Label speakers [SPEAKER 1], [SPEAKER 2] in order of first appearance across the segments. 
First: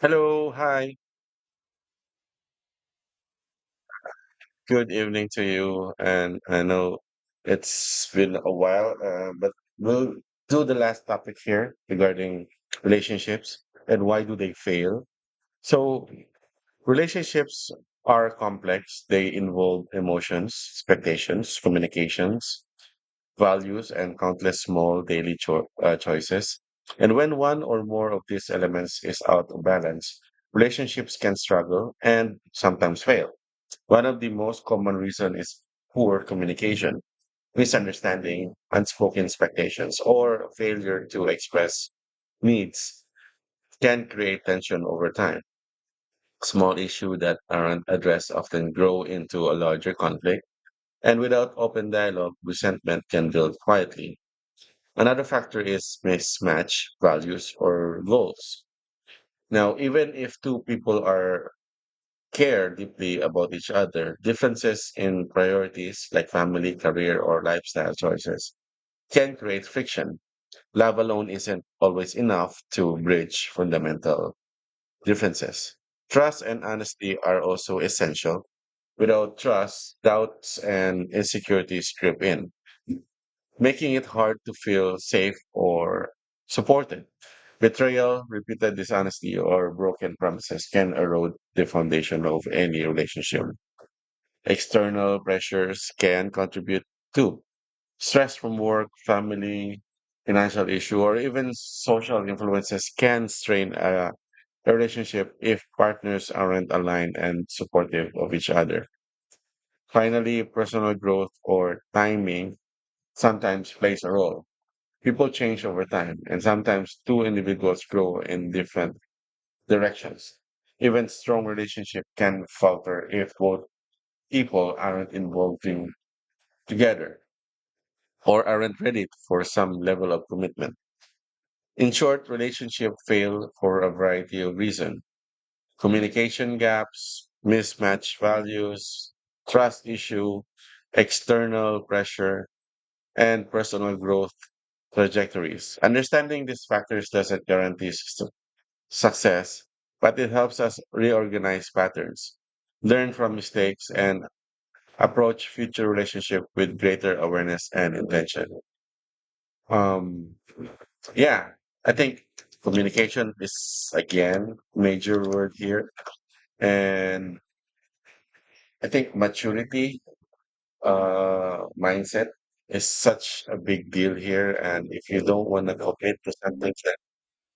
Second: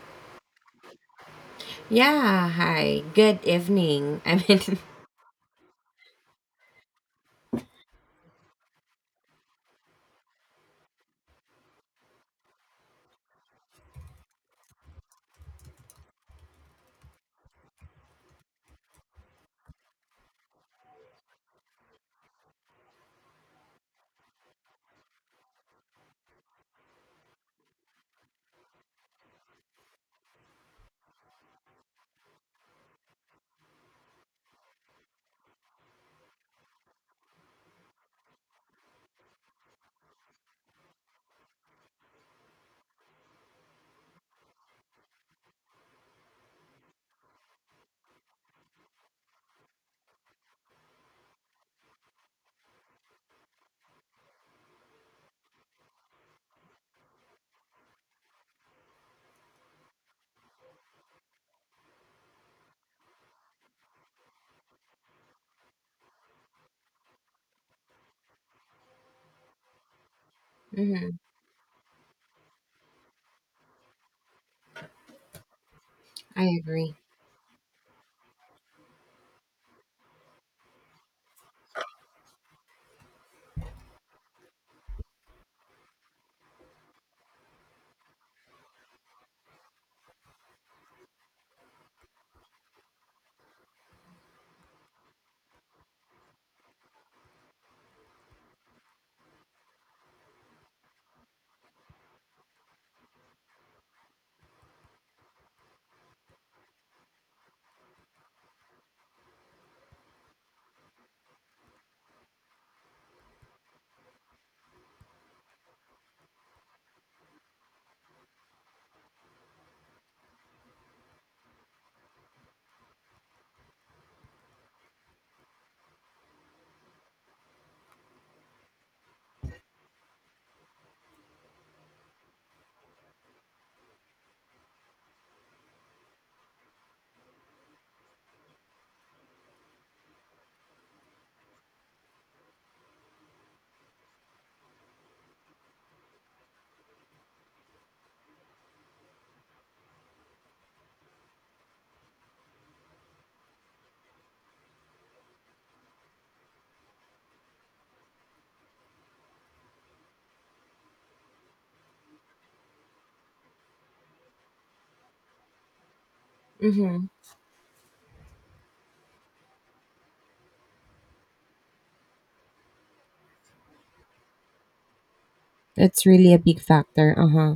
[SPEAKER 1] Hello, hi,
[SPEAKER 2] Yeah, hi. Good evening.
[SPEAKER 1] good evening to you. And I know it's been a while, but we'll do the last topic here regarding relationships and why do they fail. So, relationships are complex. They involve emotions, expectations, communications, values, and countless small daily choices. And when one or more of these elements is out of balance, relationships can struggle and sometimes fail. One of the most common reasons is poor communication. Misunderstanding, unspoken expectations, or failure to express needs can create tension over time. Small issues that aren't addressed often grow into a larger conflict, and without open dialogue, resentment can build quietly. Another factor is mismatch values or goals. Now, even if two people are care deeply about each other, differences in priorities like family, career, or lifestyle choices can create friction. Love
[SPEAKER 2] Hmm
[SPEAKER 1] alone isn't always enough to bridge fundamental differences. Trust
[SPEAKER 2] I
[SPEAKER 1] and
[SPEAKER 2] agree.
[SPEAKER 1] honesty are also essential. Without trust, doubts and insecurities creep in, making it hard to feel safe or supported. Betrayal, repeated dishonesty, or broken promises can erode the foundation of any relationship. External pressures can contribute too. Stress from work, family, financial issue, or even social influences can strain a relationship if partners aren't aligned and supportive of each other. Finally, personal growth or timing sometimes plays a role. People change over time, and sometimes two individuals grow in different directions. Even strong relationship can falter if both people aren't involved in together, or aren't ready for some level of commitment. In short, relationships fail for a variety of reasons: communication gaps, mismatched values, trust issue, external pressure, and personal growth trajectories. Understanding these factors doesn't guarantee success, but it helps us reorganize patterns, learn from mistakes, and approach future relationship with greater awareness and intention. Um, yeah, I think communication is again major word here,
[SPEAKER 2] Mm-hmm.
[SPEAKER 1] and I think maturity, mindset is such a big deal here. And if you don't want to
[SPEAKER 2] It's
[SPEAKER 1] commit to
[SPEAKER 2] really a big
[SPEAKER 1] something, then
[SPEAKER 2] factor. Uh huh.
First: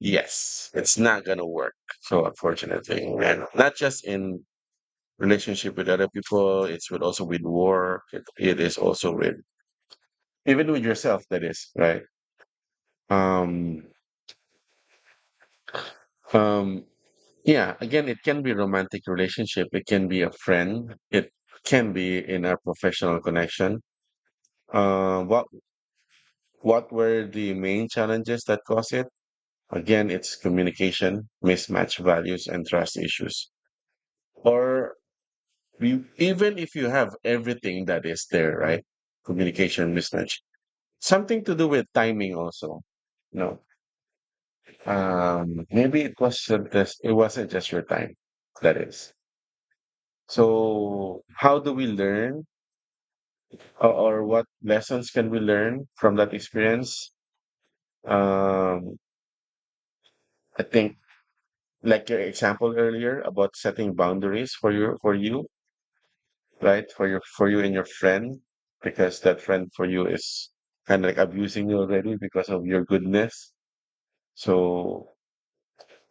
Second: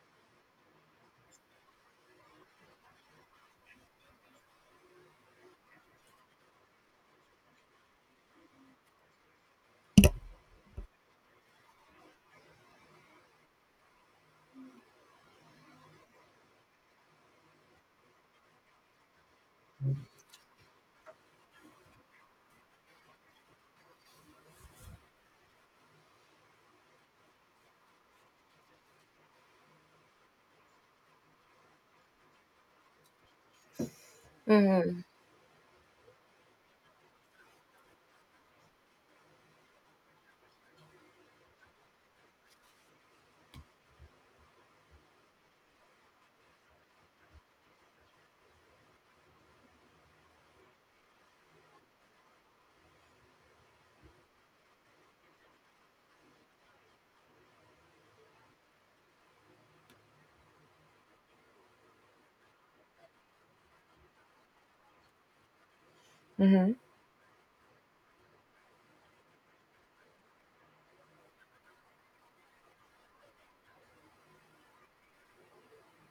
[SPEAKER 1] yes, it's not gonna work. So unfortunately, and not just in relationship with other people, it's with also with work. It is also with even with yourself. That is right. Um, um, Yeah, again, it can be romantic relationship. It can be a friend. It can be in a professional connection. Uh, what what were the main challenges that caused it? Again, it's communication, mismatch values, and trust issues. Or
[SPEAKER 2] Mm-hmm.
[SPEAKER 1] you, even if you have everything that is there, right? Communication mismatch. Something to do with timing also. No, maybe it wasn't just your time. That is. So how do we learn or what lessons can we learn from that experience? Um, I think like your example earlier about setting boundaries for you,
[SPEAKER 2] Mm-hmm.
[SPEAKER 1] right? For you and your friend, because that friend for you is kind of like abusing you already because of your goodness. So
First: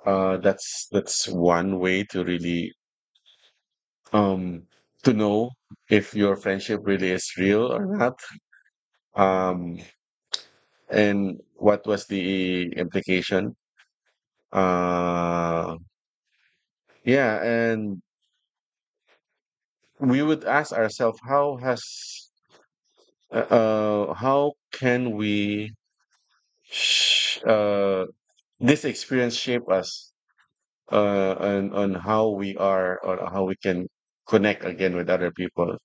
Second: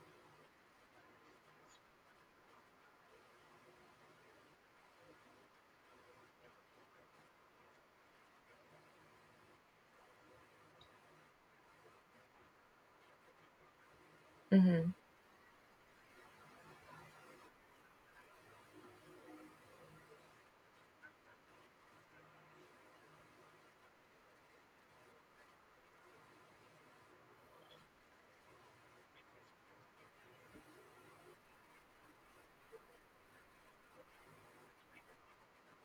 [SPEAKER 1] that's one way to really um to know if your friendship really is real or not. Um, and what was the implication
[SPEAKER 2] Mm-hmm.
[SPEAKER 1] uh yeah, and we would ask ourselves how has how can we sh- uh this experience shape us on how we are or how we can connect again with other people.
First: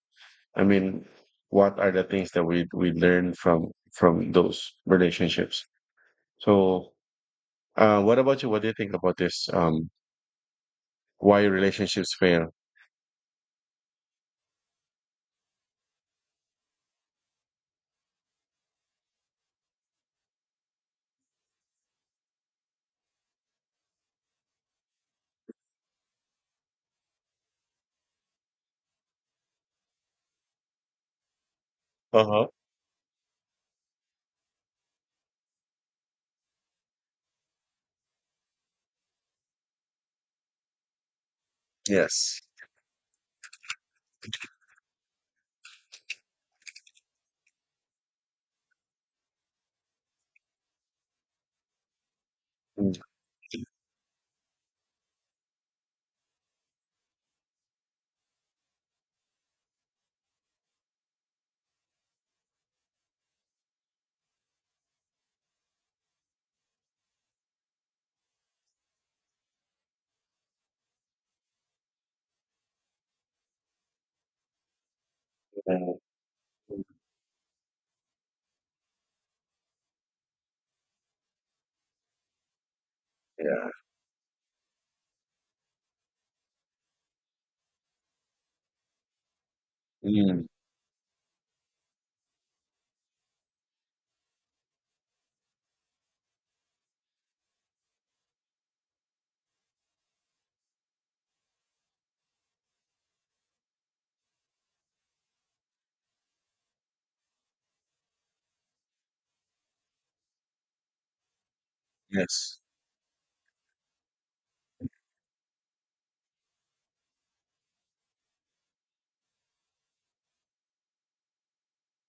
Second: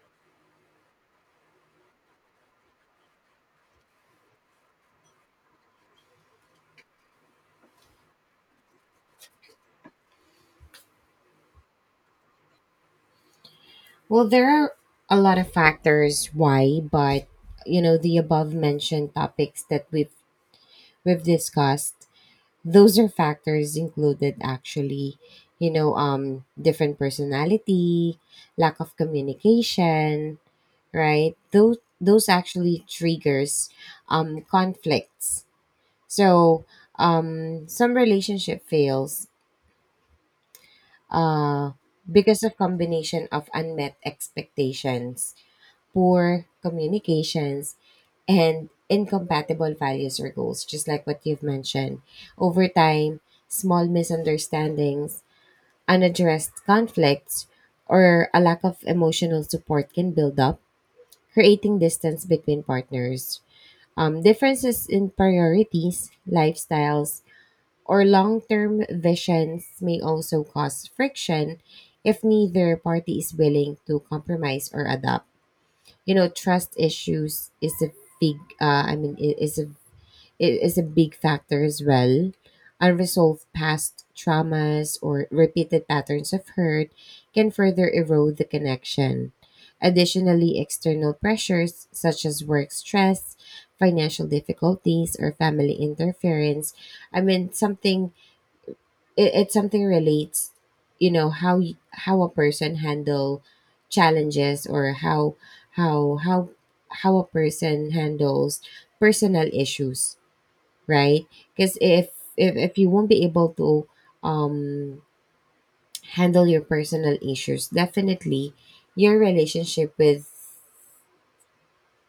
[SPEAKER 1] I mean, what are the things that we learn from those relationships. So what about you, what do you think about this, why relationships fail?
[SPEAKER 2] Well, there are a lot of factors why, but you know the above mentioned topics that we've discussed. Those are factors included actually. Different personality, lack of communication, right? Those
[SPEAKER 1] Uh-huh.
[SPEAKER 2] actually triggers conflicts. So some relationship fails uh,
[SPEAKER 1] Yes.
[SPEAKER 2] because of combination of unmet expectations, poor communications, and incompatible values or goals, just like what you've mentioned. Over
[SPEAKER 1] Mm.
[SPEAKER 2] time, small misunderstandings, unaddressed conflicts, or a lack of emotional support can build up, creating distance between partners. Differences in priorities, lifestyles, or long term visions may also cause friction if neither party is willing to compromise or adapt.
[SPEAKER 1] Uh,
[SPEAKER 2] You know, trust issues is a big, is a big factor as well. Unresolved
[SPEAKER 1] yeah.
[SPEAKER 2] past traumas or repeated patterns of hurt can further erode the connection.
[SPEAKER 1] Mm,
[SPEAKER 2] Additionally, external pressures such as work stress, financial difficulties, or family interference. I mean, something it, it Something relates, you know, how a person handle challenges, or how how how a person handles personal issues, right? Because
[SPEAKER 1] yes.
[SPEAKER 2] if you won't be able to um handle your personal issues, definitely your relationship, with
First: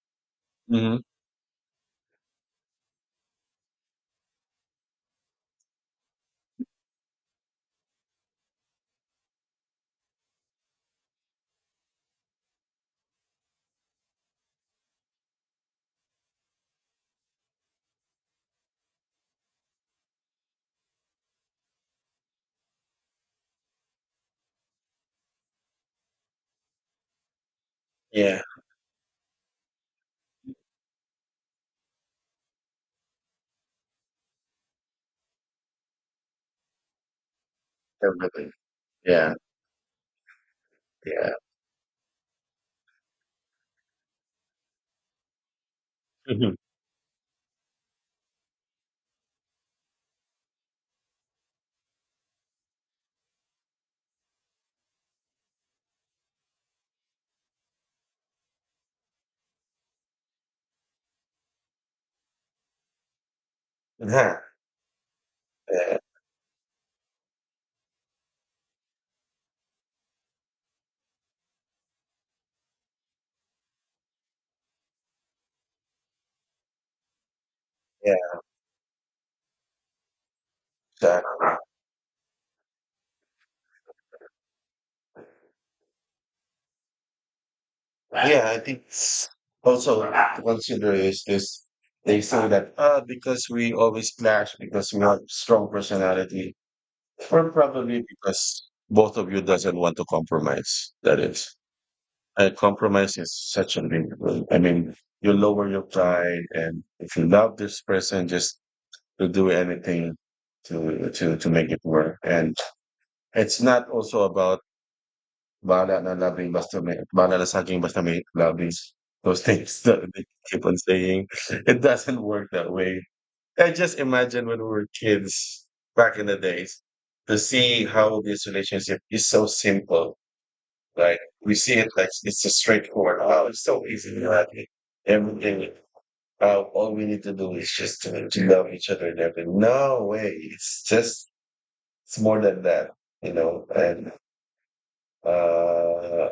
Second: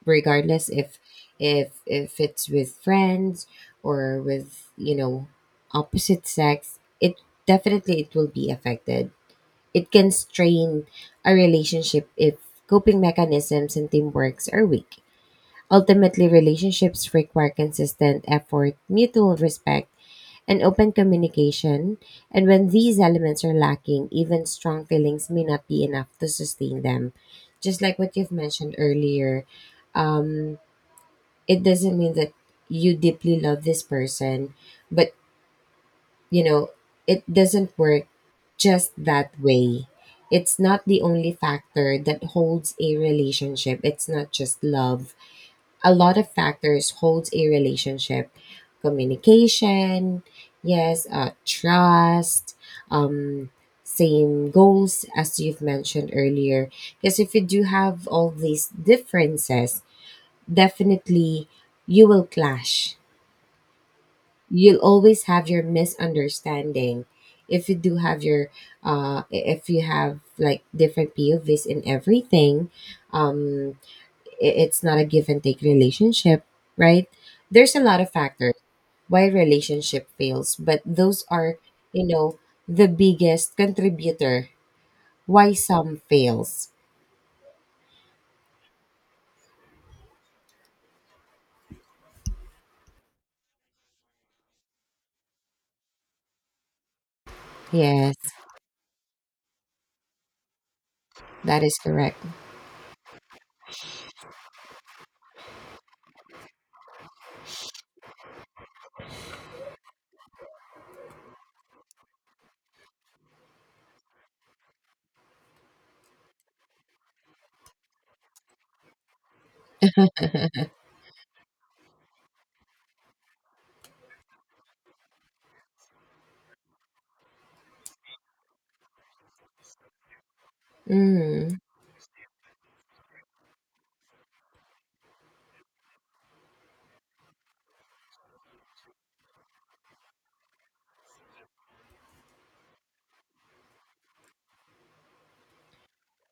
[SPEAKER 2] regardless if
[SPEAKER 1] Mhm.
[SPEAKER 2] if it's with friends, or with, you know, opposite sex, it definitely it will be affected. It can strain a relationship if coping mechanisms and teamworks are weak. Ultimately, relationships require consistent effort, mutual respect, and open communication. And when these elements are lacking, even strong feelings may not be enough to sustain them. Just like what you've
[SPEAKER 1] Yeah,
[SPEAKER 2] mentioned earlier, um, it doesn't mean that you deeply love this person, but, you know, it doesn't work
[SPEAKER 1] definitely.
[SPEAKER 2] just that
[SPEAKER 1] Yeah,
[SPEAKER 2] way. It's not the
[SPEAKER 1] yeah.
[SPEAKER 2] only factor that holds a relationship. It's not just love. A lot of
[SPEAKER 1] Mhm.
[SPEAKER 2] factors holds a relationship. Communication, yes, trust, um, same goals as you've mentioned earlier. Because if you do have all these differences, definitely you will clash,
[SPEAKER 1] Yeah,
[SPEAKER 2] you'll always have your
[SPEAKER 1] yeah,
[SPEAKER 2] misunderstanding, if you do have your if you have like different povs in everything. um I- it's not a give and take relationship, right? There's a lot of
[SPEAKER 1] yeah,
[SPEAKER 2] factors why relationship fails, but those
[SPEAKER 1] exactly.
[SPEAKER 2] are, you know, the biggest contributor why some fails.
[SPEAKER 1] Yeah, I think also consider is this, they say that, because we always clash because we have strong personality, or probably
[SPEAKER 2] Yes,
[SPEAKER 1] because both of you doesn't want to compromise. That is,
[SPEAKER 2] that is correct.
[SPEAKER 1] compromise is such a big, I mean, you lower your pride and if you love this person, just to do anything to make it work. And it's not also about bahala na loving basta may bahala na sa akin basta may loving. Those things that they keep on saying. It doesn't work that way. I just imagine when we were kids back in the days to see how this relationship is so simple. Like we
[SPEAKER 2] Mm-hmm.
[SPEAKER 1] see it like it's a straightforward. Oh, it's so easy. You have it. Everything all we need to do is just to love each other and everything. No way. It's just it's more than that, you know, and uh,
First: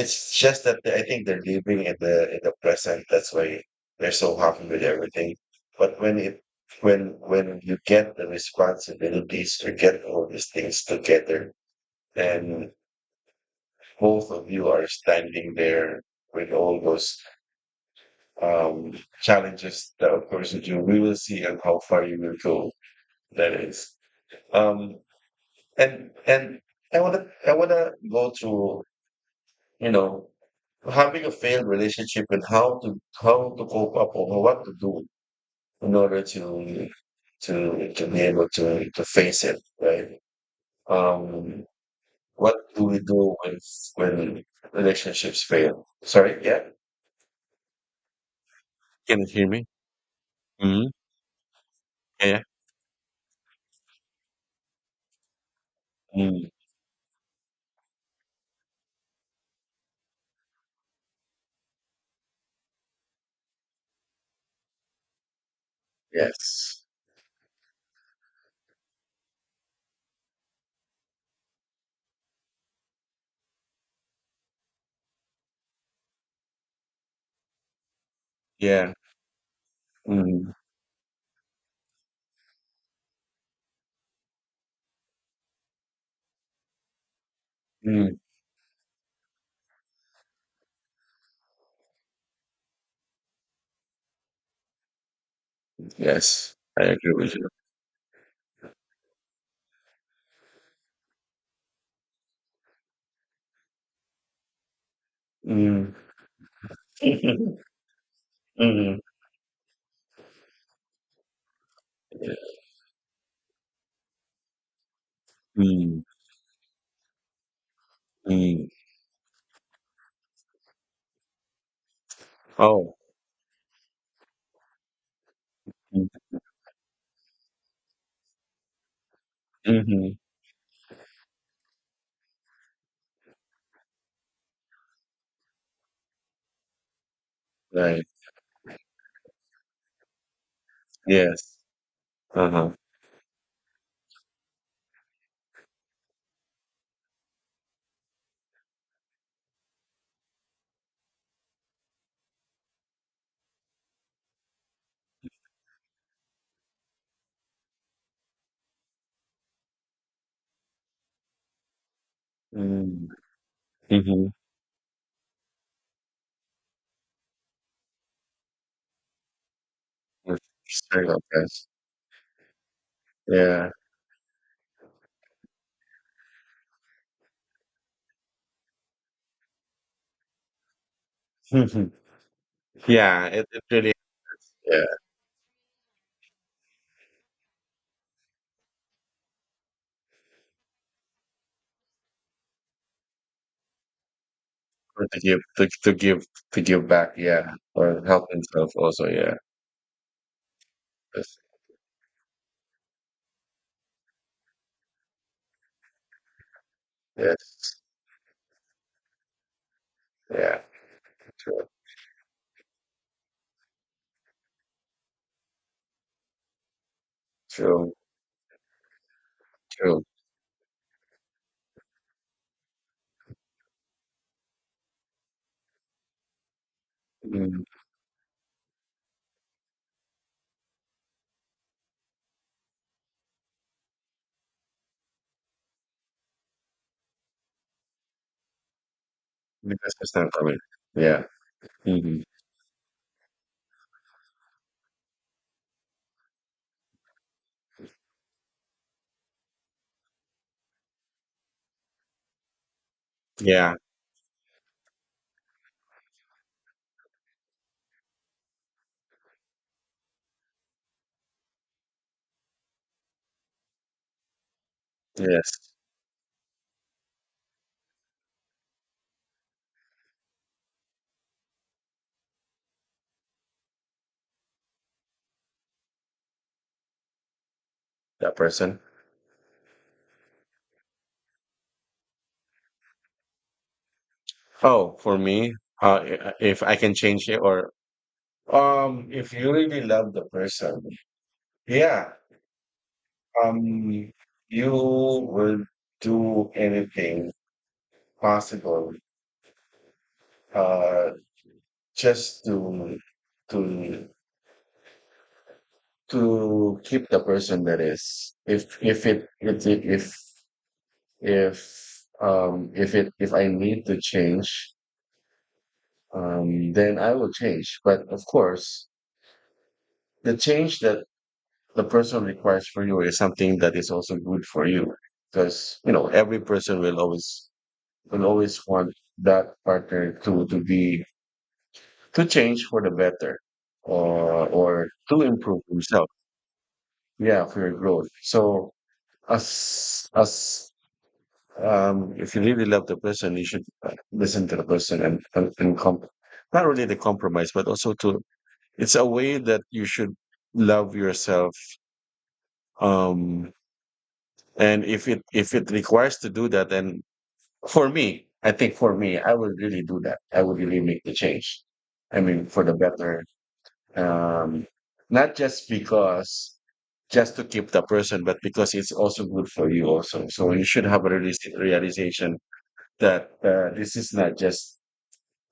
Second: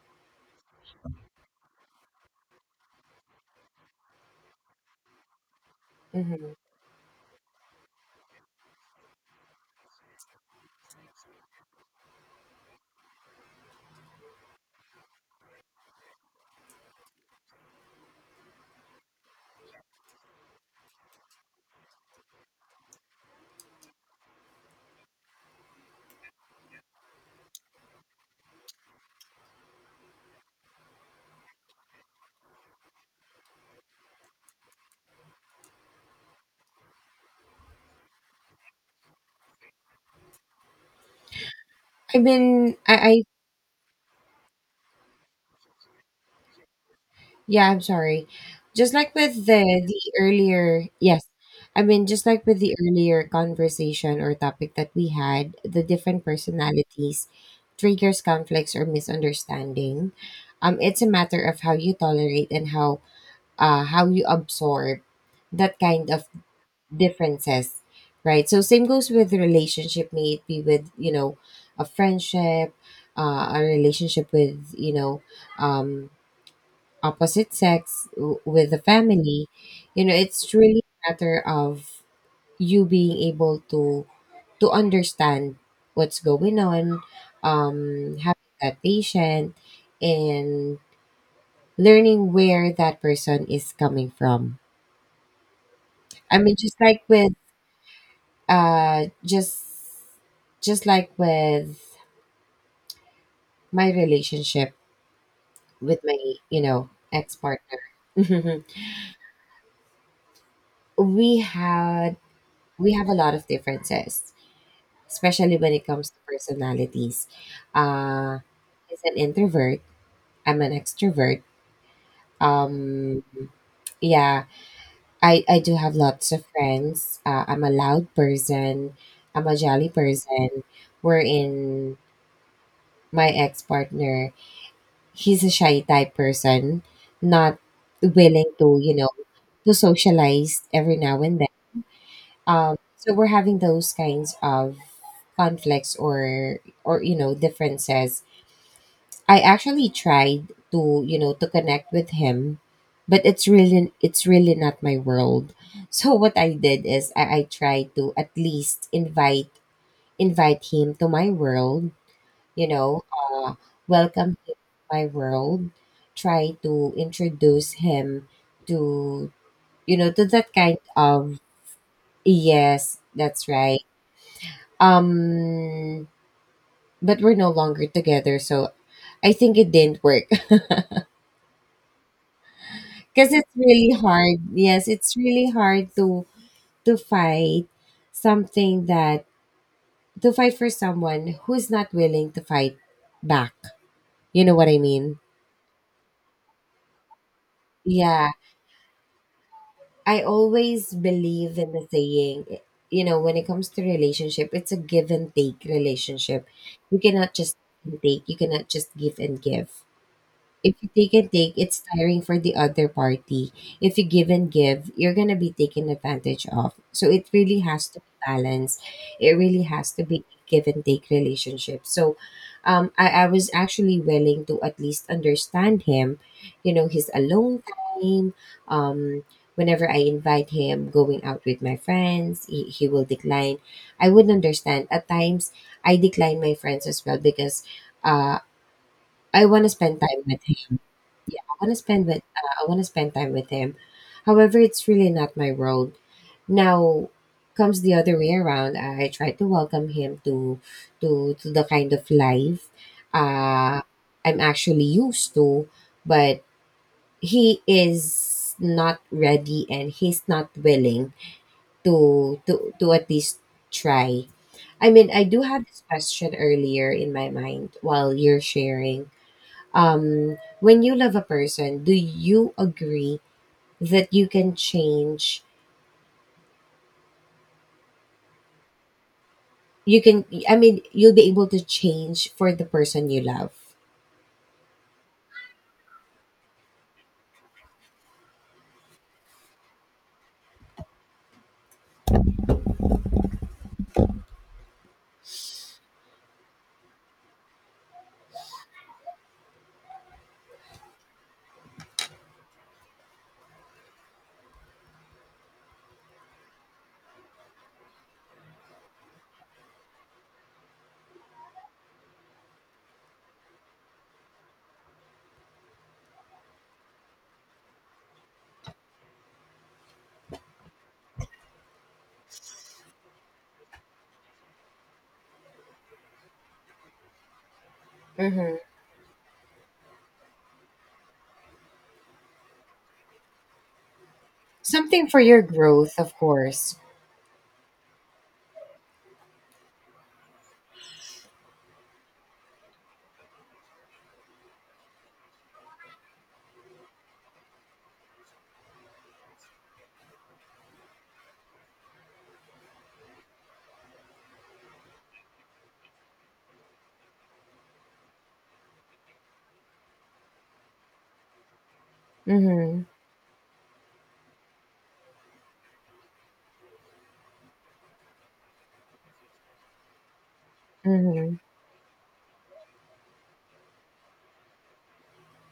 [SPEAKER 1] it's just that I think they're living in the present. That's why they're so happy with everything. But when it
[SPEAKER 2] Mm-hmm.
[SPEAKER 1] when you get the responsibilities, you get all these things together, and both of you are standing there with all those um, challenges that of course you do. We will see and how far you will go. That is, um, and I wanna go to, you know, having a failed relationship and how to cope up or what to do in order to be able to face it, right? Um,
[SPEAKER 2] I've
[SPEAKER 1] what
[SPEAKER 2] been
[SPEAKER 1] do we
[SPEAKER 2] I
[SPEAKER 1] do when relationships fail? Sorry, yeah.
[SPEAKER 2] Yeah, I'm sorry. Just like
[SPEAKER 1] Can you
[SPEAKER 2] with
[SPEAKER 1] hear
[SPEAKER 2] the
[SPEAKER 1] me?
[SPEAKER 2] the
[SPEAKER 1] Hmm.
[SPEAKER 2] earlier, yes. I mean, just
[SPEAKER 1] Yeah.
[SPEAKER 2] like with the earlier conversation or topic that we had, the different
[SPEAKER 1] Mm,
[SPEAKER 2] personalities triggers conflicts or misunderstanding. It's a matter of how you tolerate and how you absorb that kind of
[SPEAKER 1] yes.
[SPEAKER 2] differences, right? So same goes with relationship, may it be with, you know, a friendship, a relationship with, you know, um opposite sex, with the
[SPEAKER 1] Yeah.
[SPEAKER 2] family. You know,
[SPEAKER 1] Mm,
[SPEAKER 2] it's really a matter of you being able to understand what's going on,
[SPEAKER 1] mm,
[SPEAKER 2] having that patient, and learning where that person is coming from. I
[SPEAKER 1] yes.
[SPEAKER 2] mean,
[SPEAKER 1] I agree with you.
[SPEAKER 2] uh just just like with my relationship
[SPEAKER 1] Mm.
[SPEAKER 2] with my, you know, ex-partner.
[SPEAKER 1] mm.
[SPEAKER 2] we had we have a lot of differences, especially when it
[SPEAKER 1] Mm.
[SPEAKER 2] comes to personalities. Uh,
[SPEAKER 1] mm.
[SPEAKER 2] he's an introvert. I'm an extrovert.
[SPEAKER 1] Oh.
[SPEAKER 2] Um, yeah, I do have lots of friends. I'm a loud person. I'm a jolly
[SPEAKER 1] Mm-hmm.
[SPEAKER 2] person. We're in my ex partner. He's a shy type person, not
[SPEAKER 1] Right.
[SPEAKER 2] willing to, you know, to socialize every now and then.
[SPEAKER 1] Yes. Uh-huh.
[SPEAKER 2] So we're having those kinds of conflicts or, you know, differences. I actually tried to, you know, to connect with him, but it's really not my world. So what I did is I tried to at least invite him to my world, you know,
[SPEAKER 1] Mm. Mhm.
[SPEAKER 2] welcome him to my world, try to introduce him to, you know, to
[SPEAKER 1] Yes.
[SPEAKER 2] that kind
[SPEAKER 1] Sorry about
[SPEAKER 2] of,
[SPEAKER 1] that.
[SPEAKER 2] yes, that's
[SPEAKER 1] Yeah.
[SPEAKER 2] right. Um but we're no longer together, so I think it didn't work.
[SPEAKER 1] Yeah,
[SPEAKER 2] Because
[SPEAKER 1] it
[SPEAKER 2] it's
[SPEAKER 1] it really
[SPEAKER 2] really hard,
[SPEAKER 1] yeah,
[SPEAKER 2] yes, it's really hard to fight something that to fight for someone who's not willing to fight back, you know what I
[SPEAKER 1] good
[SPEAKER 2] mean?
[SPEAKER 1] to give back, yeah, or help
[SPEAKER 2] Yeah,
[SPEAKER 1] himself also, yeah.
[SPEAKER 2] I always
[SPEAKER 1] Yes.
[SPEAKER 2] believe in the saying, you know, when it comes to relationship, it's a give and take relationship. You cannot just
[SPEAKER 1] Yes.
[SPEAKER 2] take, you cannot just give and give.
[SPEAKER 1] Yeah,
[SPEAKER 2] If you take and take,
[SPEAKER 1] true.
[SPEAKER 2] it's tiring for the other party. If you give and give, you're gonna be taken advantage of. So it really has
[SPEAKER 1] True.
[SPEAKER 2] to be balanced. It really has
[SPEAKER 1] True.
[SPEAKER 2] to be give and take relationship. So I was actually willing to at least understand him, you know, his
[SPEAKER 1] Mm.
[SPEAKER 2] alone time, um, whenever I invite him going out with my friends, he will decline. I would understand. At times, I decline my friends as well because uh, I want to
[SPEAKER 1] Because
[SPEAKER 2] spend
[SPEAKER 1] it's
[SPEAKER 2] time
[SPEAKER 1] not
[SPEAKER 2] with
[SPEAKER 1] coming.
[SPEAKER 2] him
[SPEAKER 1] Yeah.
[SPEAKER 2] want to spend with
[SPEAKER 1] Mhm.
[SPEAKER 2] I want to spend time with him. However, it's really not my world. Now comes the other way around. I try to welcome him to the kind of life
[SPEAKER 1] Yeah.
[SPEAKER 2] uh, I'm actually used to, but he is not ready and he's not willing to at least try. I mean, I do have
[SPEAKER 1] Yes.
[SPEAKER 2] this question earlier in my mind while you're sharing when you love a person, do you agree that you can change?
[SPEAKER 1] That person.
[SPEAKER 2] You can, I mean, you'll be able to change for the person you love.
[SPEAKER 1] Oh, for me, if I can change it or if you really love the person, yeah, Um, you would do anything possible, uh, just to to keep the person that is. If if it if I need to change, then I will change. But of course, the change that the person requires for you is something that is also good for you, because you know every person will
[SPEAKER 2] Mm-hmm.
[SPEAKER 1] always want that partner to be to change for the better or
[SPEAKER 2] Something for
[SPEAKER 1] to
[SPEAKER 2] your
[SPEAKER 1] improve
[SPEAKER 2] growth,
[SPEAKER 1] himself,
[SPEAKER 2] of course.
[SPEAKER 1] yeah, for your growth. So as if you really love the person you should, listen to the person and and not really the compromise but also to, it's a way that you should love yourself, um and if it requires to do that, then for me, I think for me, I would really do that. I would really make the change. I mean, for the
[SPEAKER 2] Mm-hmm.
[SPEAKER 1] better. Um, not just because, just to keep the person, but because it's also good for you also. So you should have a
[SPEAKER 2] Mm-hmm.
[SPEAKER 1] realistic realization that this is not just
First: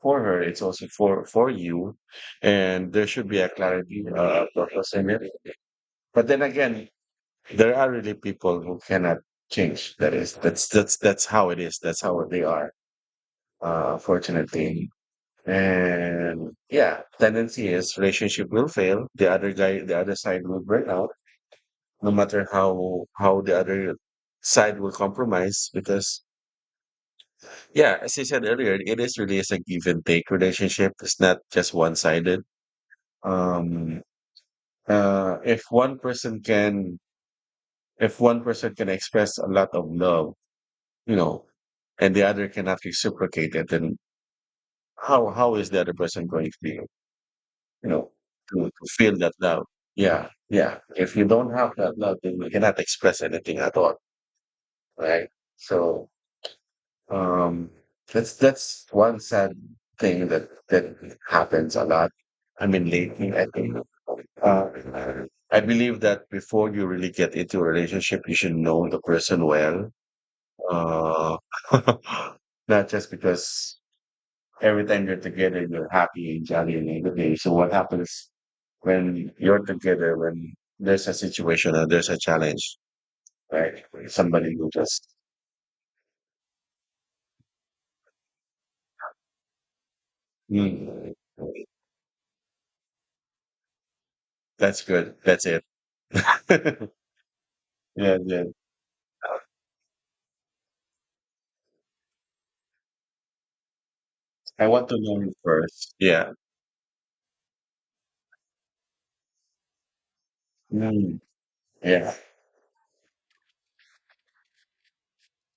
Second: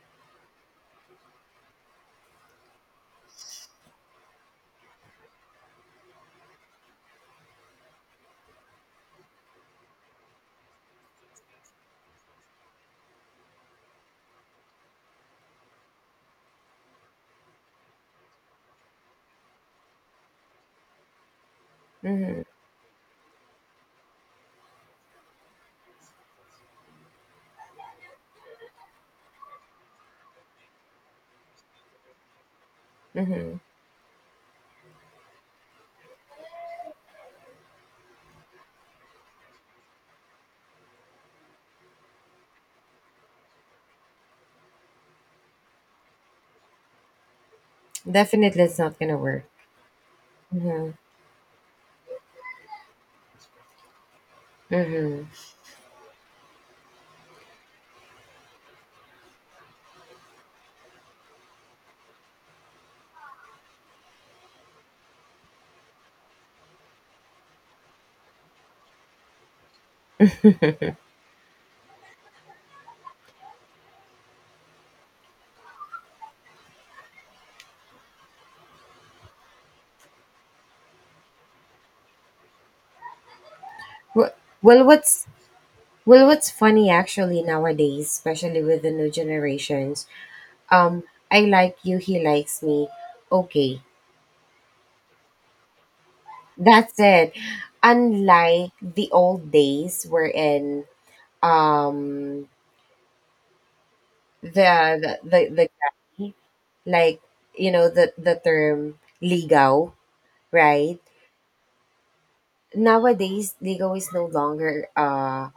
[SPEAKER 1] for her; it's also for you, and there should be a clarity, purpose in it. But then again, there are really people who cannot change. That is, that's how it is. That's how they are, fortunately. And yeah, tendency is relationship will fail. The other guy, the other side will burn out, no
[SPEAKER 2] Mm-hmm.
[SPEAKER 1] matter how the other side will compromise. Because yeah, as I said earlier, it is really is a give and take relationship. It's not just one sided.
[SPEAKER 2] Mm-hmm.
[SPEAKER 1] Um, uh, if one person can, if one person can express a lot of love, you know, and the other cannot reciprocate it, then how is the other person going to be? You know,
[SPEAKER 2] Definitely, it's
[SPEAKER 1] to
[SPEAKER 2] not gonna
[SPEAKER 1] feel that
[SPEAKER 2] work.
[SPEAKER 1] love. Yeah, yeah.
[SPEAKER 2] Mm-hmm.
[SPEAKER 1] If you don't have that love, then you cannot express anything at all,
[SPEAKER 2] Mm-hmm.
[SPEAKER 1] right? So um, that's one sad thing that that happens a lot. I mean, lately, I think. Uh, I believe that before you really get into a relationship, you should know the person well. Uh, not just because every time you're together, you're happy and jolly and in the day. So what happens when you're together, when there's a situation or there's a challenge, right?
[SPEAKER 2] well,
[SPEAKER 1] Somebody who
[SPEAKER 2] well,
[SPEAKER 1] just,
[SPEAKER 2] what's what's funny actually nowadays, especially with the new generations. Um,
[SPEAKER 1] "Hmm,
[SPEAKER 2] I like you, he likes me. Okay,
[SPEAKER 1] that's good. That's it. yeah,
[SPEAKER 2] that's it.
[SPEAKER 1] yeah.
[SPEAKER 2] Unlike the old days wherein um the
[SPEAKER 1] I want to know you
[SPEAKER 2] the
[SPEAKER 1] first. Yeah.
[SPEAKER 2] guy, like, you know, the term ligaw, right?
[SPEAKER 1] Hmm, yeah.
[SPEAKER 2] Nowadays ligaw is no longer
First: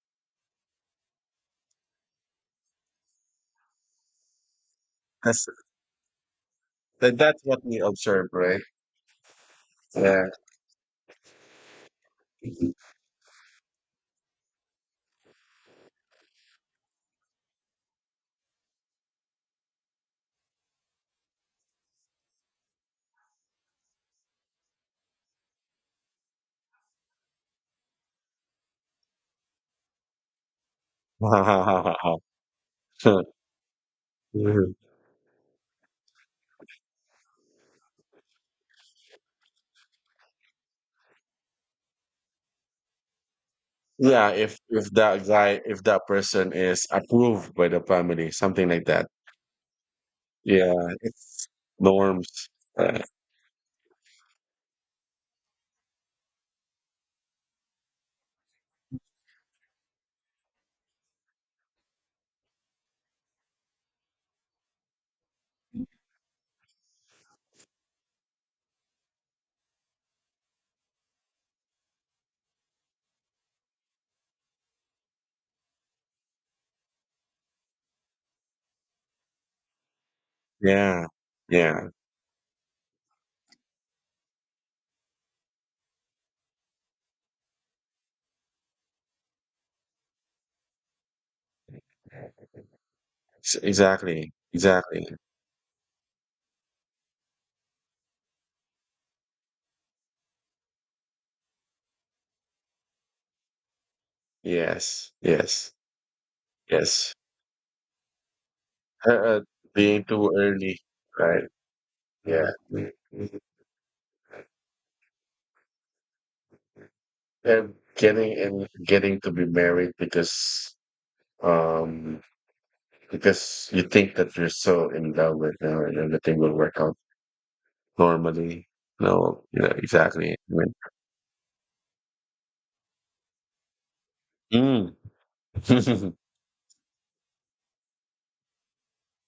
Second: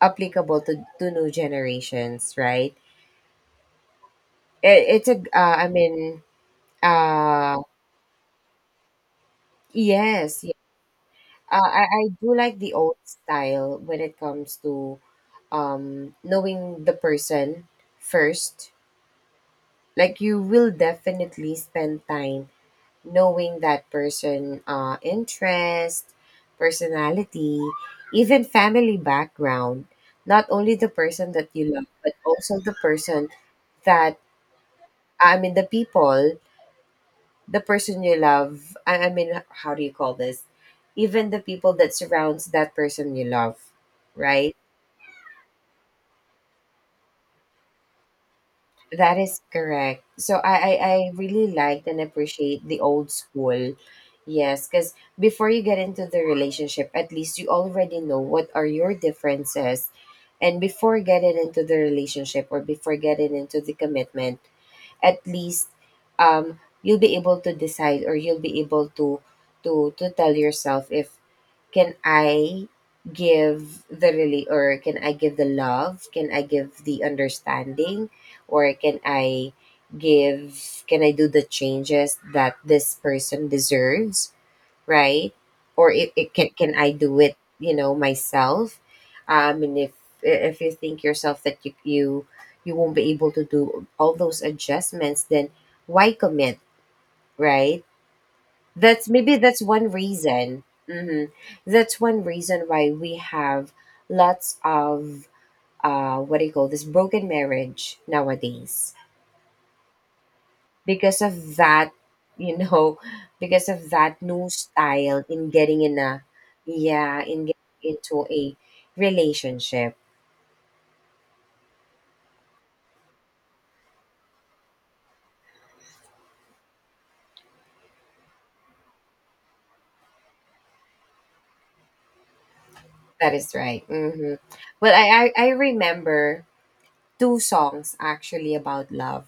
[SPEAKER 2] applicable to new generations, right? It, it's a
[SPEAKER 1] That's,
[SPEAKER 2] I mean
[SPEAKER 1] that's
[SPEAKER 2] uh
[SPEAKER 1] what we observe, right? Yeah.
[SPEAKER 2] yes, yeah. I do like
[SPEAKER 1] yeah.
[SPEAKER 2] the old style when it comes to knowing the person first. Like, you will definitely spend time knowing that person, interest, personality, even family background, not only the person that you love, but also the person that I mean the people, the person you love I mean, how do you call this, even the people that surrounds that person you love, right?
[SPEAKER 1] If that guy, if that person is approved by the family, something like that.
[SPEAKER 2] That is correct. So
[SPEAKER 1] Yeah,
[SPEAKER 2] I
[SPEAKER 1] it's
[SPEAKER 2] really liked and
[SPEAKER 1] norms.
[SPEAKER 2] appreciate the
[SPEAKER 1] Uh,
[SPEAKER 2] old school. Yes, because before you get into the relationship, at least you already know what are your differences. And before getting into the relationship or before getting into the commitment, at least you'll be able to decide or you'll be able to to tell yourself if can I give the really, or can I give the love? Can I give the understanding? Or can I give can
[SPEAKER 1] yeah,
[SPEAKER 2] I do the
[SPEAKER 1] yeah,
[SPEAKER 2] changes that this person deserves, right? Or it can I do it, you know, myself? And if you think yourself that you won't be able to do all
[SPEAKER 1] exactly,
[SPEAKER 2] those
[SPEAKER 1] exactly.
[SPEAKER 2] adjustments, then why commit, right? That's maybe that's one reason. Hmm. That's one reason why we have lots
[SPEAKER 1] Yes,
[SPEAKER 2] of
[SPEAKER 1] yes,
[SPEAKER 2] what do you call this,
[SPEAKER 1] yes.
[SPEAKER 2] broken marriage nowadays,
[SPEAKER 1] Uh, uh, being too early,
[SPEAKER 2] because
[SPEAKER 1] right?
[SPEAKER 2] of that,
[SPEAKER 1] Yeah,
[SPEAKER 2] you
[SPEAKER 1] mm,
[SPEAKER 2] know,
[SPEAKER 1] mm.
[SPEAKER 2] because of that new style in getting in a, yeah, in
[SPEAKER 1] And
[SPEAKER 2] getting into
[SPEAKER 1] getting
[SPEAKER 2] a
[SPEAKER 1] and getting to be married
[SPEAKER 2] relationship.
[SPEAKER 1] um because you think that you're so in love with her and everything will work out normally. No, yeah, exactly. I
[SPEAKER 2] That is right. Mm-hmm. Well,
[SPEAKER 1] mean,
[SPEAKER 2] I
[SPEAKER 1] mm.
[SPEAKER 2] remember two songs actually about love,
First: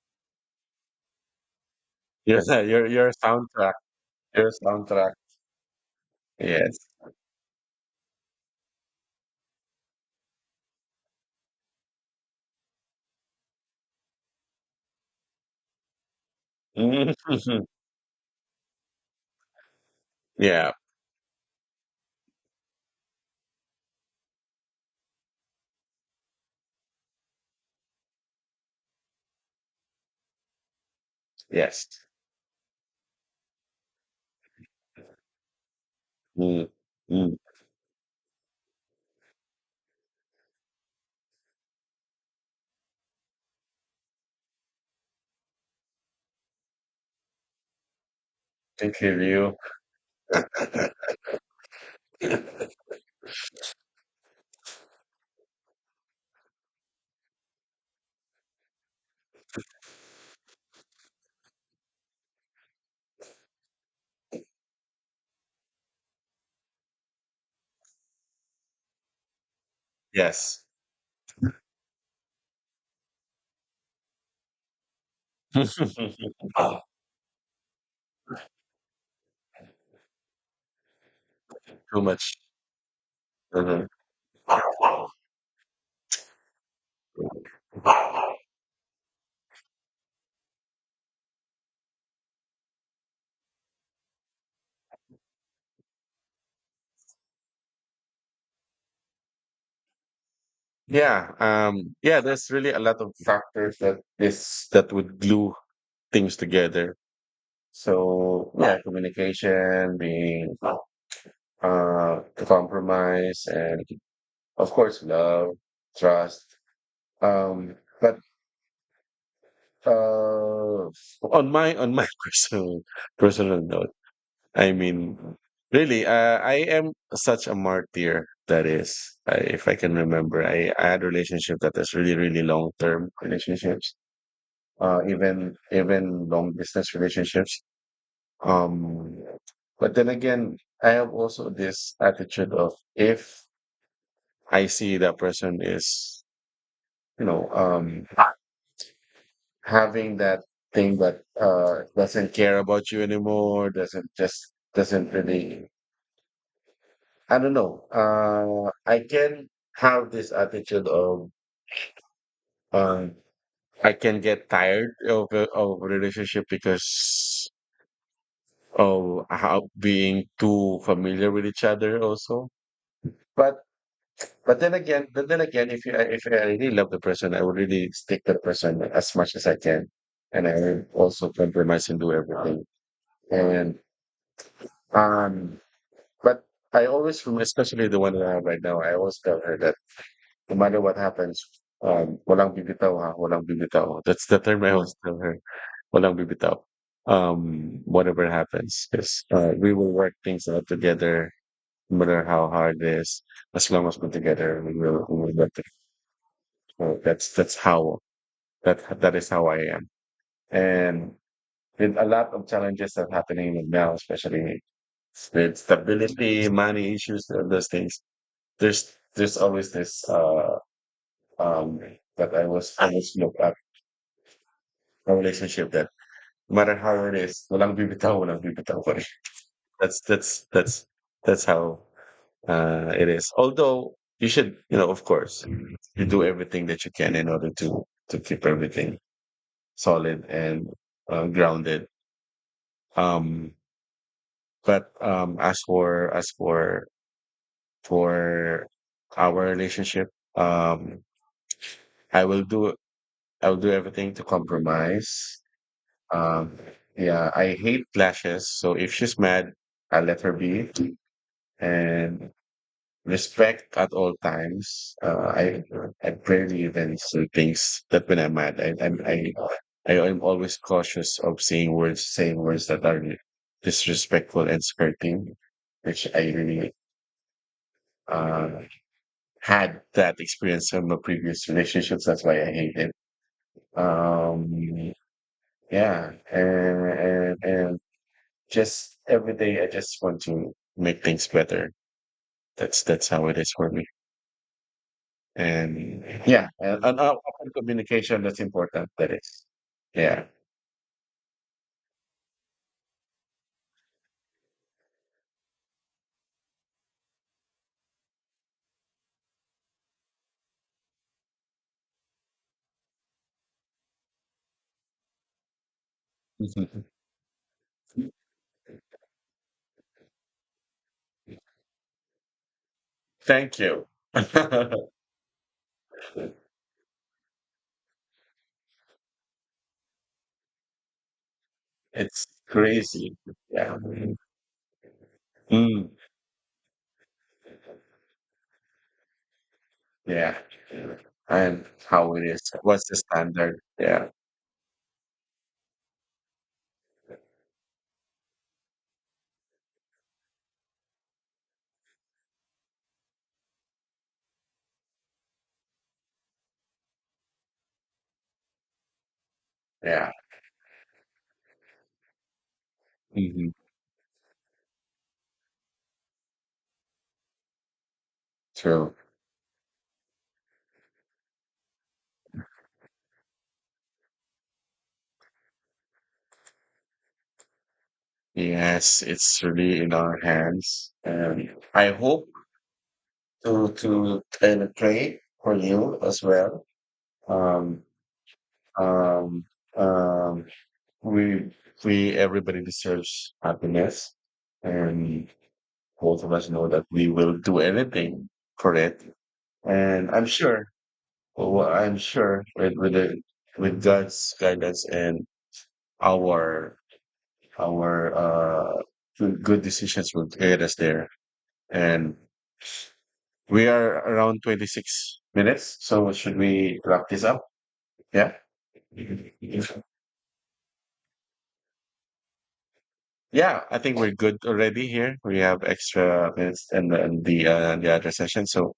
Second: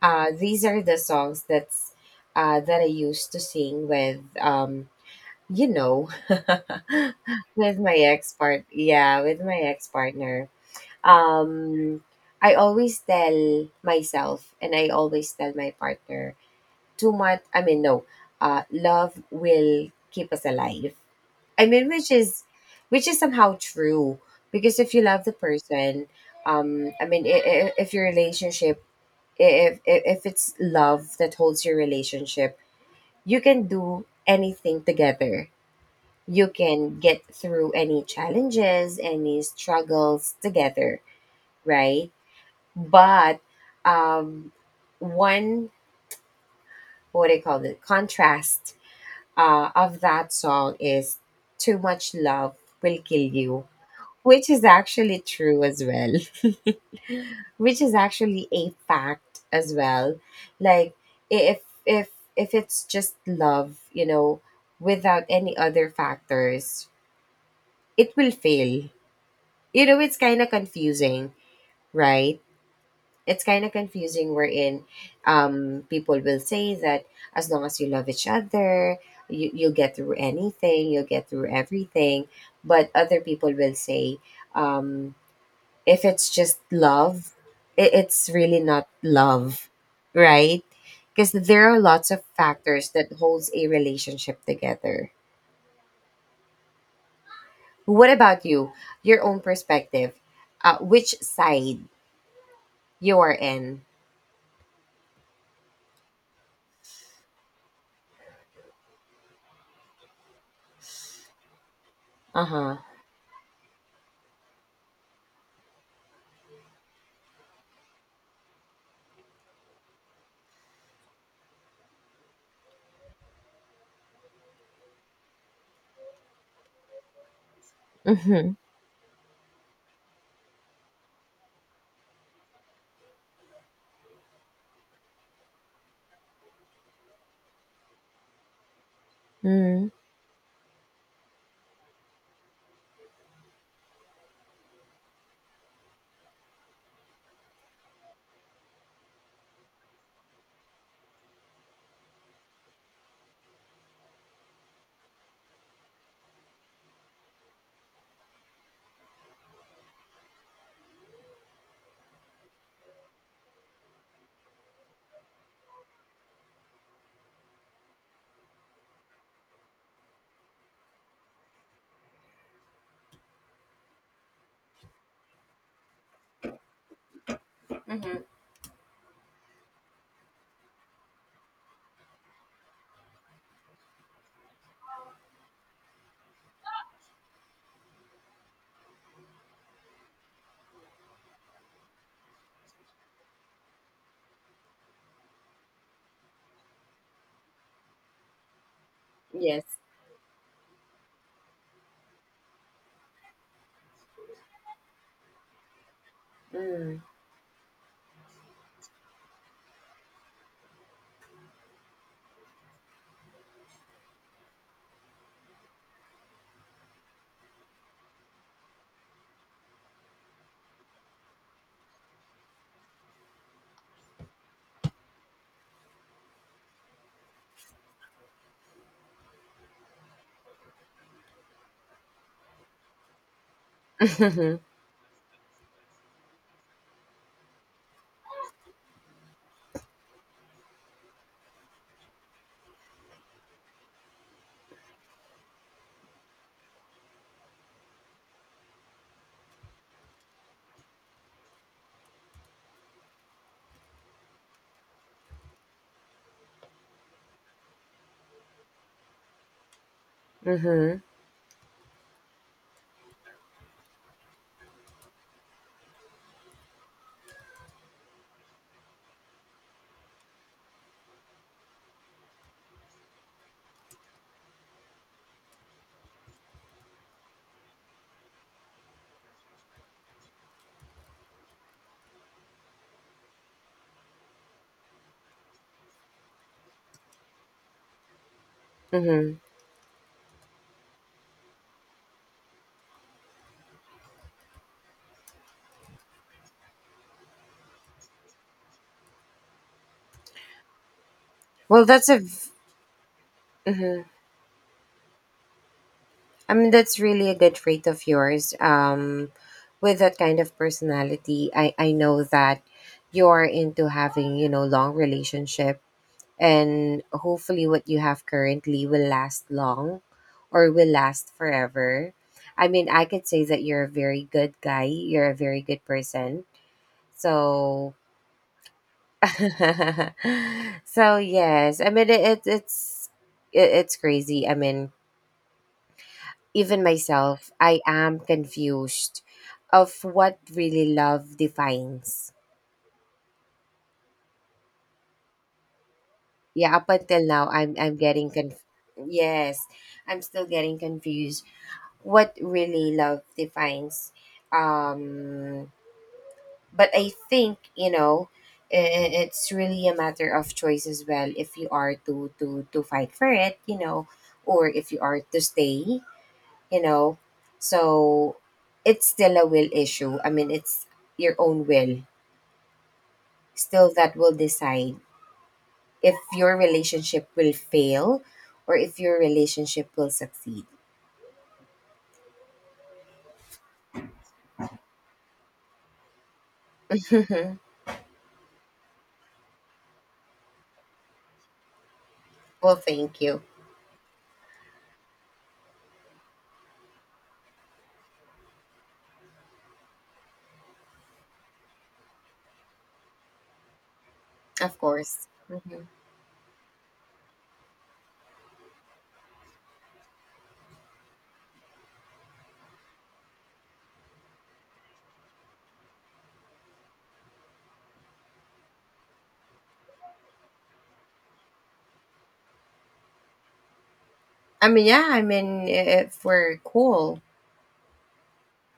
[SPEAKER 2] these are the songs
[SPEAKER 1] you're
[SPEAKER 2] that I
[SPEAKER 1] a
[SPEAKER 2] used to
[SPEAKER 1] soundtrack.
[SPEAKER 2] sing with
[SPEAKER 1] You're a soundtrack.
[SPEAKER 2] you know
[SPEAKER 1] Yes.
[SPEAKER 2] with my ex part yeah with my ex partner. Um, I always tell myself and I always tell my partner too
[SPEAKER 1] Mhm.
[SPEAKER 2] much I mean no love will keep us
[SPEAKER 1] Yeah.
[SPEAKER 2] alive. I mean, which is somehow true, because if you love the person, um, I mean, if your relationship, if it's love that holds your
[SPEAKER 1] Yes.
[SPEAKER 2] relationship, you can do anything together, you
[SPEAKER 1] Mm.
[SPEAKER 2] can get
[SPEAKER 1] Mm.
[SPEAKER 2] through any challenges, any struggles together, right? But, um, one, what do you call it, contrast
[SPEAKER 1] Thank you.
[SPEAKER 2] of that song
[SPEAKER 1] You.
[SPEAKER 2] is too much love will kill you, which is actually true as well. Which is actually a fact as well. Like, if if if it's just love, you know, without any other factors, it will fail. You know, it's kind of
[SPEAKER 1] Yes.
[SPEAKER 2] confusing, right? It's kind of confusing wherein people will say
[SPEAKER 1] Ah,
[SPEAKER 2] that as long as you love each other, you'll get through anything, you'll get through
[SPEAKER 1] too
[SPEAKER 2] everything.
[SPEAKER 1] much.
[SPEAKER 2] But other people will
[SPEAKER 1] Mhm.
[SPEAKER 2] say um, if it's just love, it's really not love, right? Because there are lots of factors that holds a relationship together. What about you, your own perspective, which
[SPEAKER 1] Yeah.
[SPEAKER 2] side
[SPEAKER 1] Yeah. There's really a lot of
[SPEAKER 2] you are
[SPEAKER 1] factors
[SPEAKER 2] in?
[SPEAKER 1] that is that would glue things together. So yeah, communication, being, uh,
[SPEAKER 2] Uh-huh.
[SPEAKER 1] compromise, and of course, love, trust. But Uh, on my personal note, I mean, really, I am such a martyr.
[SPEAKER 2] Mm-hmm.
[SPEAKER 1] That is, if I can remember, I had relationship that is really long term relationships, even long distance relationships. Um,
[SPEAKER 2] Mm-hmm.
[SPEAKER 1] but then again, I have also this attitude of if I see that person is you know um having that thing that doesn't care about you anymore, doesn't really. I don't know. I can have this attitude of um, I can get tired of of a relationship because of how being too familiar with each other also. But but then again, if I really love the person, I will really stick to the person as much as I can, and I will also compromise and do everything. And um, But I always, especially the one that I have right now, I always tell her that no matter what happens, walang bibitaw ha, walang bibitaw. That's the term I always tell her, walang bibitaw. Whatever happens, because
[SPEAKER 2] Yes.
[SPEAKER 1] we will work things out together, no matter how hard it is. As long as we're together, we will get it. So
[SPEAKER 2] Mm.
[SPEAKER 1] that's how that is how I am. And with a lot of challenges that are happening right now, especially with stability, money issues, all those things, there's always this um that I was look at a relationship that no matter how it is, walang bibitaw pa rin. That's that's that's that's how it is. Although you
[SPEAKER 2] Hmm.
[SPEAKER 1] should, you know, of course, you do everything that you can in order to keep everything solid and grounded. Um, but as for for our relationship, um, I will do I will do everything to compromise. Um, yeah, I hate clashes, so if she's mad, I let her be.
[SPEAKER 2] Hmm.
[SPEAKER 1] And respect at all times. I barely even say things that when I'm mad, I I'm, I am always cautious of saying words that are disrespectful and skirting, which I really uh, had that experience from my previous relationships. That's why I hate it. Um, yeah, and just every
[SPEAKER 2] Hmm.
[SPEAKER 1] day, I just want to make things better. That's how it is for me. And yeah, and open communication, that's important. That is, yeah.
[SPEAKER 2] Well, that's a. Hmm. I mean, that's really a good trait of yours. With that kind of personality, I know that you're into having, you know, long relationship, and hopefully, what you have currently will last long, or will last forever. I mean, I could say
[SPEAKER 1] Thank
[SPEAKER 2] that you're
[SPEAKER 1] you.
[SPEAKER 2] a very good guy. You're a very good person. So so yes, I mean
[SPEAKER 1] It's
[SPEAKER 2] it's
[SPEAKER 1] crazy. Yeah.
[SPEAKER 2] it's crazy. I mean,
[SPEAKER 1] Mm,
[SPEAKER 2] even myself, I am confused of
[SPEAKER 1] yeah.
[SPEAKER 2] what really love
[SPEAKER 1] And how it
[SPEAKER 2] defines.
[SPEAKER 1] is. What's the standard? Yeah.
[SPEAKER 2] Yeah, up until now, yes, I'm still getting confused. What really love defines? Um, but I think, you know, i- it's really a
[SPEAKER 1] Yeah.
[SPEAKER 2] matter of choice as well, if you are to fight for
[SPEAKER 1] Hmm.
[SPEAKER 2] it, you know, or if you are to stay, you know. So
[SPEAKER 1] True.
[SPEAKER 2] it's still a will issue, I mean, it's your own will still that will decide if your relationship will fail or
[SPEAKER 1] Yes,
[SPEAKER 2] if your
[SPEAKER 1] it's really
[SPEAKER 2] relationship
[SPEAKER 1] in
[SPEAKER 2] will
[SPEAKER 1] our
[SPEAKER 2] succeed.
[SPEAKER 1] hands. And I hope to and pray for you as well.
[SPEAKER 2] Well,
[SPEAKER 1] Um, um, um, we we everybody
[SPEAKER 2] thank
[SPEAKER 1] deserves
[SPEAKER 2] you.
[SPEAKER 1] happiness, and both of us know that we will do anything for it. And I'm sure, well, I'm sure with with God's
[SPEAKER 2] Of
[SPEAKER 1] guidance and
[SPEAKER 2] course. Mhm.
[SPEAKER 1] our our uh good decisions will get us there. And we are around 26 minutes, so should we wrap this up? Yeah. Yeah, I think we're good
[SPEAKER 2] I
[SPEAKER 1] already
[SPEAKER 2] mean, yeah,
[SPEAKER 1] here.
[SPEAKER 2] I
[SPEAKER 1] We
[SPEAKER 2] mean,
[SPEAKER 1] have
[SPEAKER 2] if
[SPEAKER 1] extra
[SPEAKER 2] we're
[SPEAKER 1] minutes and
[SPEAKER 2] cool.
[SPEAKER 1] then the other session. So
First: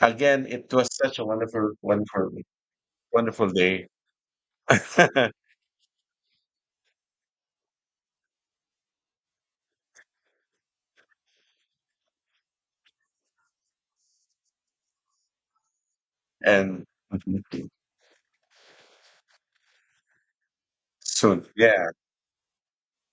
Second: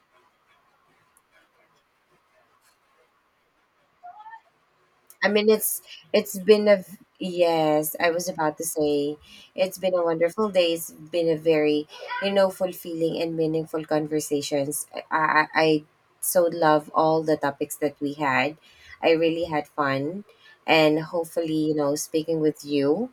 [SPEAKER 1] again, it was such a wonderful, wonderful, wonderful day,
[SPEAKER 2] I mean, it's been a v- yes. I was about to say it's been a wonderful day. It's been a very, you know, fulfilling and meaningful conversations. I so
[SPEAKER 1] and
[SPEAKER 2] love all the topics that we had. I really had fun, and
[SPEAKER 1] soon.
[SPEAKER 2] hopefully, you
[SPEAKER 1] Yeah,
[SPEAKER 2] know, speaking with you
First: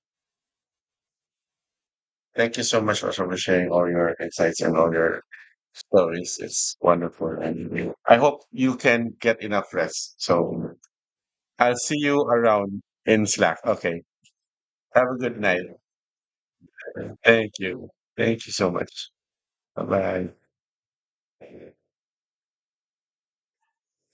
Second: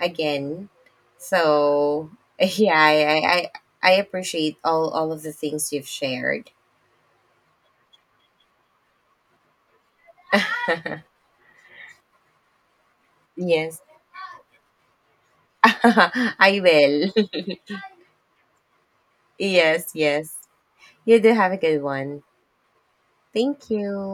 [SPEAKER 2] again. So
[SPEAKER 1] thank you
[SPEAKER 2] yeah,
[SPEAKER 1] so much also for sharing all
[SPEAKER 2] I
[SPEAKER 1] your
[SPEAKER 2] appreciate
[SPEAKER 1] insights and all
[SPEAKER 2] all
[SPEAKER 1] your
[SPEAKER 2] of the things you've
[SPEAKER 1] stories.
[SPEAKER 2] shared.
[SPEAKER 1] It's wonderful, and I hope you can get enough rest. So I'll see you around in Slack.
[SPEAKER 2] Yes,
[SPEAKER 1] Okay, have a good night.
[SPEAKER 2] I will.
[SPEAKER 1] Thank you. Thank you so much.
[SPEAKER 2] Yes,
[SPEAKER 1] Bye
[SPEAKER 2] yes. You do have a good
[SPEAKER 1] bye.
[SPEAKER 2] one. Thank you.